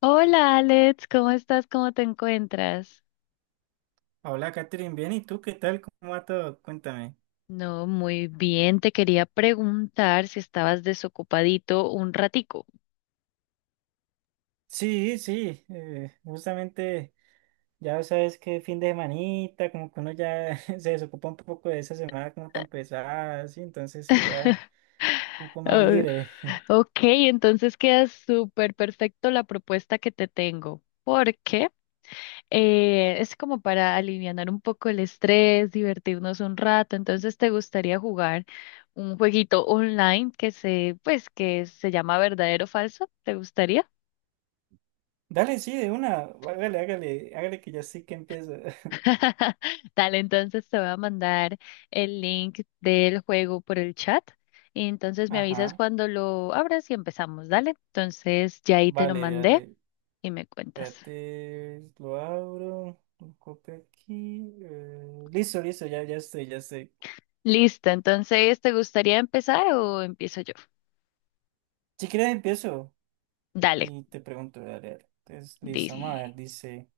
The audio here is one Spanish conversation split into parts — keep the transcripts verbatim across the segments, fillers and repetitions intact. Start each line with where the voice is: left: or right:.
left: Hola Alex, ¿cómo estás? ¿Cómo te encuentras?
right: Hola, Catherine, bien, ¿y tú qué tal? ¿Cómo va todo? Cuéntame.
left: No, muy bien. Te quería preguntar si estabas desocupadito un ratico.
right: Sí, sí, eh, justamente ya sabes que fin de semanita, como que uno ya se desocupa un poco de esa semana como tan pesada, sí, entonces sí, ya un poco más
left: Oh,
right: libre.
left: ok, entonces queda súper perfecto la propuesta que te tengo, porque eh, es como para alivianar un poco el estrés, divertirnos un rato. Entonces, ¿te gustaría jugar un jueguito online que se, pues, que se llama verdadero o falso? ¿Te gustaría?
right: Dale, sí, de una, hágale, hágale, hágale que ya sí que empiezo.
left: Dale, entonces te voy a mandar el link del juego por el chat y entonces me avisas
right: Ajá,
left: cuando lo abras y empezamos, dale. Entonces ya ahí te lo
right: vale,
left: mandé
right: dale,
left: y me cuentas.
right: espérate, lo abro, lo copio aquí, eh, listo, listo, ya, ya estoy, ya estoy.
left: Listo, entonces ¿te gustaría empezar o empiezo yo?
right: Si quieres empiezo.
left: Dale,
right: Y te pregunto, voy a leer. Entonces, listo, vamos a
left: listo.
right: ver, dice.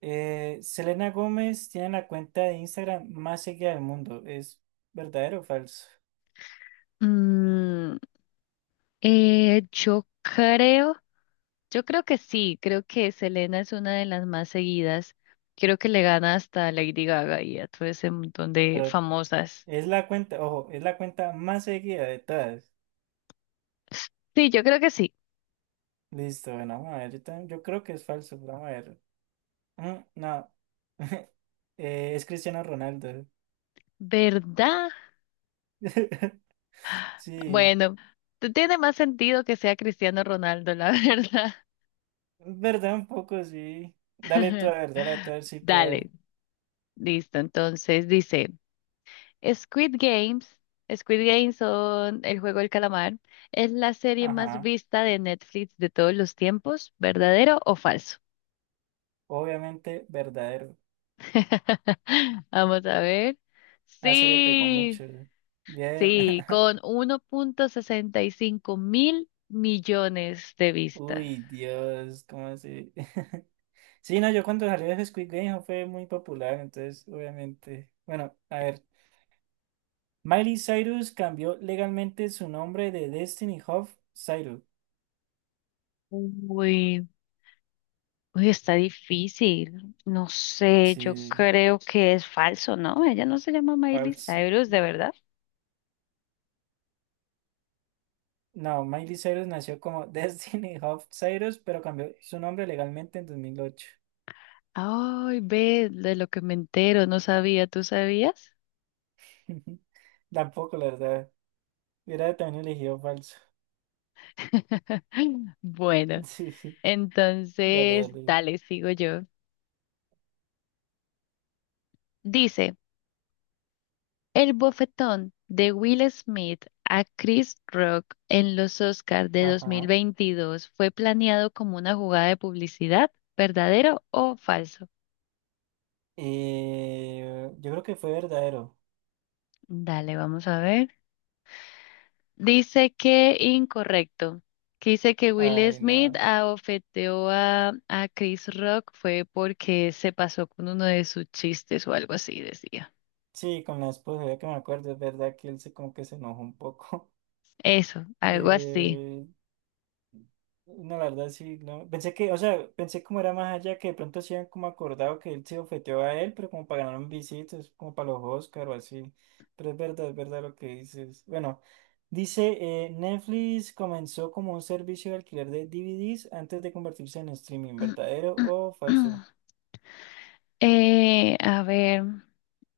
right: eh, Selena Gómez tiene la cuenta de Instagram más seguida del mundo. ¿Es verdadero o falso?
left: Mm, eh, yo creo, yo creo que sí, creo que Selena es una de las más seguidas. Creo que le gana hasta a Lady Gaga y a todo ese montón de
right: Pero
left: famosas.
right: es la cuenta, ojo, es la cuenta más seguida de todas.
left: Sí, yo creo que sí.
right: Listo, bueno, vamos a ver. Yo, también- yo creo que es falso, pero vamos a ver. Mm, no. Eh, es Cristiano Ronaldo.
left: ¿Verdad?
right: Sí,
left: Bueno, t- tiene más sentido que sea Cristiano Ronaldo, la verdad.
right: verdad, un poco, sí. Dale tú a ver, dale tú a ver, sí, pero.
left: Dale, listo. Entonces dice, Squid Games, Squid Games son el juego del calamar, es la serie más
right: Ajá,
left: vista de Netflix de todos los tiempos, ¿verdadero o falso?
right: obviamente verdadero.
left: Vamos a ver.
right: Ah, se le pegó
left: Sí,
right: mucho. Bien.
left: sí, con uno punto sesenta y cinco mil millones de vistas.
right: Uy, Dios, ¿cómo así? Sí, no, yo cuando salió de Squid Game fue muy popular, entonces, obviamente. Bueno, a ver. Miley Cyrus cambió legalmente su nombre de Destiny Hoff Cyrus.
left: Uy. Uy, está difícil. No sé, yo
right: Sí,
left: creo que es falso, ¿no? Ella no se llama Miley
right: falso.
left: Cyrus, ¿de verdad?
right: No, Miley Cyrus nació como Destiny Hoff Cyrus, pero cambió su nombre legalmente en dos mil ocho.
left: Ay, ve, de lo que me entero, no sabía, ¿tú sabías?
right: Tampoco, la verdad. Hubiera también elegido falso.
left: Bueno,
right: Sí, dale,
left: entonces,
right: dale.
left: dale, sigo yo. Dice, el bofetón de Will Smith a Chris Rock en los Oscars de
right: Ajá.
left: dos mil veintidós fue planeado como una jugada de publicidad, ¿verdadero o falso?
right: Eh, yo creo que fue verdadero.
left: Dale, vamos a ver. Dice que incorrecto. Que dice que Will
right: Ay,
left: Smith
right: nada.
left: abofeteó a, a Chris Rock fue porque se pasó con uno de sus chistes o algo así, decía.
right: Sí, con la esposa, ya que me acuerdo, es verdad que él se como que se enojó un poco.
left: Eso, algo así.
right: Eh, no, la verdad sí, no. Pensé que, o sea, pensé como era más allá que de pronto se habían como acordado que él se ofeteó a él, pero como para ganar un visitas, como para los Oscar o así. Pero es verdad, es verdad lo que dices. Bueno, dice, eh, Netflix comenzó como un servicio de alquiler de D V Ds antes de convertirse en streaming, ¿verdadero o falso?
left: Eh, a ver,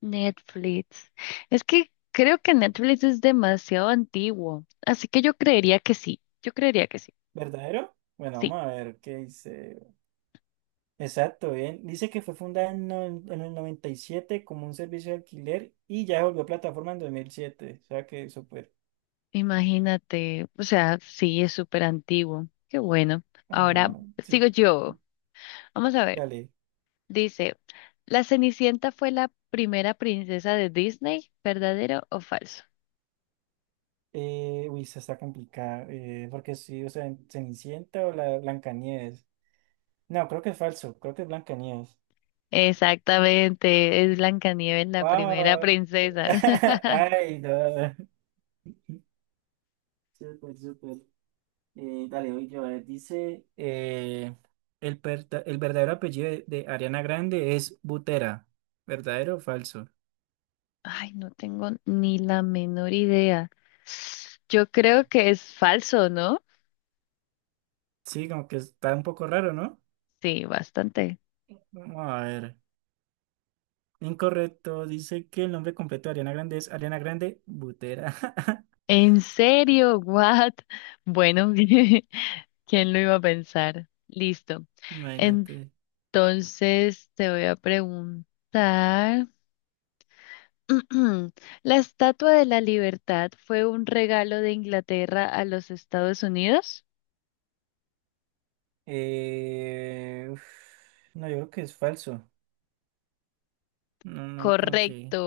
left: Netflix. Es que creo que Netflix es demasiado antiguo, así que yo creería que sí, yo creería que sí,
right: ¿Verdadero? Bueno,
left: sí,
right: vamos a ver qué dice. Exacto, bien. Dice que fue fundada en, no- en el noventa y siete como un servicio de alquiler y ya se volvió plataforma en dos mil siete. O sea que súper.
left: imagínate, o sea, sí, es súper antiguo, qué bueno.
right: Ajá,
left: Ahora
right: sí,
left: sigo yo. Vamos a ver.
right: dale.
left: Dice, ¿La Cenicienta fue la primera princesa de Disney? ¿Verdadero o falso?
right: Eh, uy, esa está complicada. eh, porque sí, o sea, en Cenicienta o la Blancanieves. No, creo que es falso. Creo que es Blancanieves.
left: Exactamente, es Blancanieves la primera
right: ¡Wow!
left: princesa.
right: Ay, no. Súper, súper. Eh, dale, hoy yo, a ver, dice, eh, el, perta- el verdadero apellido de, de Ariana Grande es Butera. ¿Verdadero o falso?
left: Ay, no tengo ni la menor idea. Yo creo que es falso, ¿no?
right: Sí, como que está un poco raro, ¿no?
left: Sí, bastante.
right: Vamos a ver. Incorrecto, dice que el nombre completo de Ariana Grande es Ariana Grande Butera.
left: ¿En serio? ¿What? Bueno, ¿quién lo iba a pensar? Listo.
right: Imagínate.
left: Entonces te voy a preguntar. ¿La Estatua de la Libertad fue un regalo de Inglaterra a los Estados Unidos?
right: Eh, uf, no, yo creo que es falso. No, no, como que,
left: Correcto.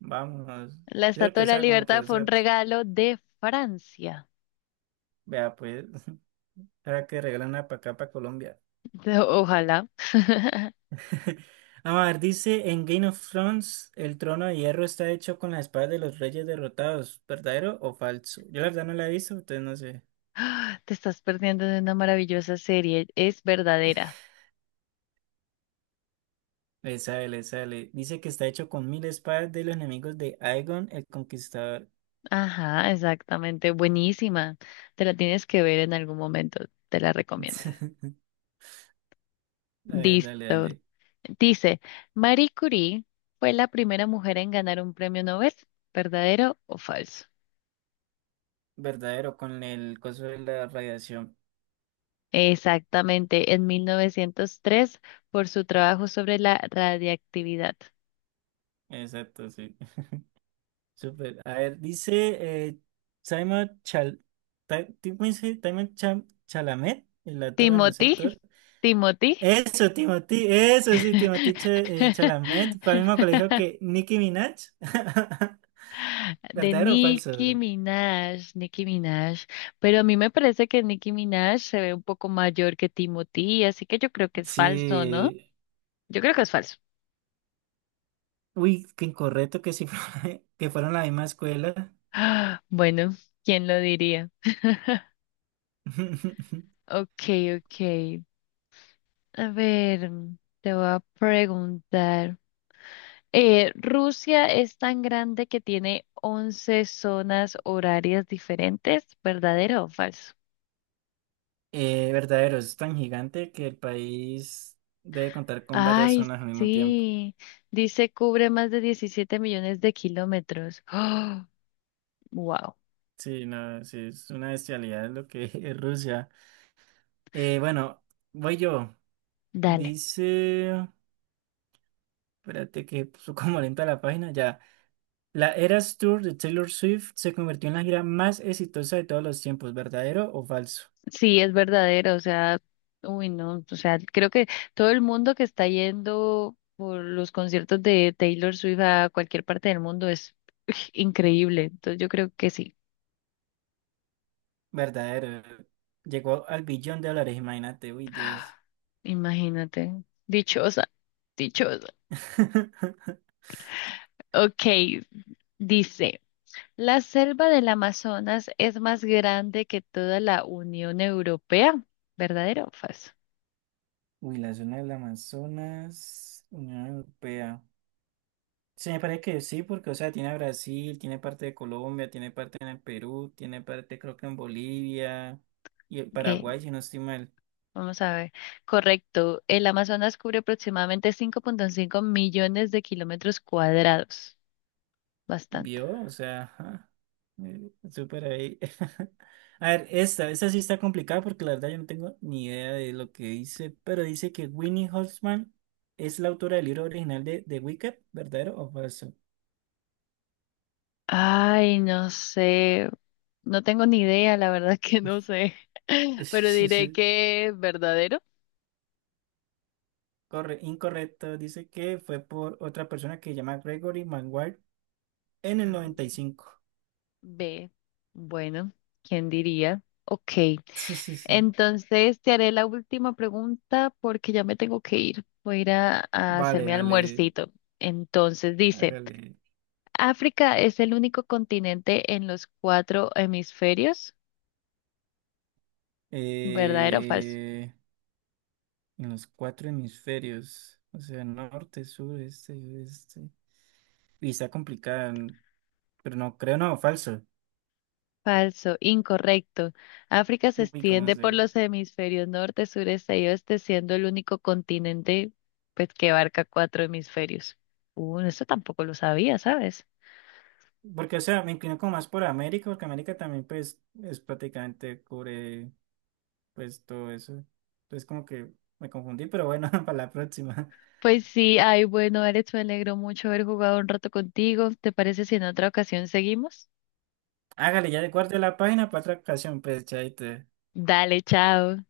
right: vámonos.
left: La
right: Yo creo
left: Estatua
right: que
left: de
right: o
left: la
right: sea, como que,
left: Libertad
right: o
left: fue un
right: sea,
left: regalo de Francia.
right: vea, pues, ahora que regalan una para acá, para Colombia.
left: De- Ojalá.
right: Vamos a ver, dice en Game of Thrones, el trono de hierro está hecho con las espadas de los reyes derrotados, ¿verdadero o falso? Yo la verdad no la he visto, entonces no sé.
left: Te estás perdiendo de una maravillosa serie. Es verdadera.
right: Le sale, le sale. Dice que está hecho con mil espadas de los enemigos de Aegon el Conquistador.
left: Ajá, exactamente. Buenísima. Te la tienes que ver en algún momento. Te la recomiendo.
right: A ver, dale,
left: Listo.
right: dale.
left: Dice, Marie Curie fue la primera mujer en ganar un premio Nobel, ¿verdadero o falso?
right: Verdadero con el coso de la radiación.
left: Exactamente, en mil novecientos tres por su trabajo sobre la radiactividad.
right: Exacto, sí. Súper. A ver, dice eh, Simon Chal Ta- ¿cómo dice? Timon Cham- Chalamet, el actor, bueno, ese
left: Timothy,
right: actor.
left: Timothy,
right: Eso, Timothy, eso sí, Timothy Ch- eh, Chalamet, para el mismo colegio que Nicki Minaj.
left: de
right: ¿Verdadero o falso?
left: Nicki Minaj, Nicki Minaj. Pero a mí me parece que Nicki Minaj se ve un poco mayor que Timothy, así que yo creo que es falso, ¿no?
right: Sí.
left: Yo creo que es falso.
right: Uy, qué incorrecto que sí fue- que fueron la misma escuela.
left: Ah, bueno, ¿quién lo diría? Ok, ok. A ver, mm, te voy a preguntar. Eh, Rusia es tan grande que tiene once zonas horarias diferentes, ¿verdadero o falso?
right: Eh, verdadero, es tan gigante que el país debe contar con varias
left: Ay,
right: zonas al mismo tiempo.
left: sí. Dice cubre más de diecisiete millones de kilómetros. Wow.
right: Sí, no, sí, es una bestialidad lo que es Rusia. Eh, bueno, voy yo.
left: Dale.
right: Dice, espérate que puso como lenta la página, ya. La Eras Tour de Taylor Swift se convirtió en la gira más exitosa de todos los tiempos, ¿verdadero o falso?
left: Sí, es verdadero, o sea, uy, no, o sea, creo que todo el mundo que está yendo por los conciertos de Taylor Swift a cualquier parte del mundo es increíble, entonces yo creo que sí,
right: Verdadero. Llegó al billón de dólares, imagínate, uy, Dios.
left: imagínate, dichosa, dichosa. Ok, dice, ¿la selva del Amazonas es más grande que toda la Unión Europea? ¿Verdadero o falso?
right: Uy, la zona del Amazonas, Unión Europea. Se me parece que sí, porque, o sea, tiene a Brasil, tiene parte de Colombia, tiene parte en el Perú, tiene parte creo que en Bolivia y en
left: Ok,
right: Paraguay, si no estoy mal.
left: vamos a ver. Correcto. El Amazonas cubre aproximadamente cinco punto cinco millones de kilómetros cuadrados. Bastante.
right: Vio, o sea, ajá, eh, súper ahí. A ver, esta, esta sí está complicada porque la verdad yo no tengo ni idea de lo que dice, pero dice que Winnie Holzman es la autora del libro original de The Wicked, ¿verdadero o falso?
left: Ay, no sé. No tengo ni idea, la verdad que no sé. Pero diré que verdadero.
right: Corre, incorrecto, dice que fue por otra persona que se llama Gregory Maguire en el noventa y cinco.
left: B. Bueno, ¿quién diría? Ok. Entonces te haré la última pregunta porque ya me tengo que ir. Voy a ir a, a hacer
right: Vale,
left: mi
right: vale,
left: almuercito. Entonces dice.
right: hágale.
left: África es el único continente en los cuatro hemisferios. ¿Verdadero o falso?
right: Eh, en los cuatro hemisferios, o sea, norte, sur, este y oeste. Y está complicada, n- pero no, creo no, falso.
left: Falso, incorrecto. África se
right: Uy, como
left: extiende por
right: se.
left: los hemisferios norte, sureste y oeste, siendo el único continente pues, que abarca cuatro hemisferios. Uh, eso tampoco lo sabía, ¿sabes?
right: Porque, o sea, me inclino como más por América, porque América también, pues, es prácticamente cubre, pues, todo eso. Entonces, como que me confundí, pero bueno, para la próxima.
left: Pues sí, ay, bueno, Alex, me alegro mucho haber jugado un rato contigo. ¿Te parece si en otra ocasión seguimos?
right: Hágale, ya recuerde la página para otra ocasión, pues, chaito.
left: Dale, chao.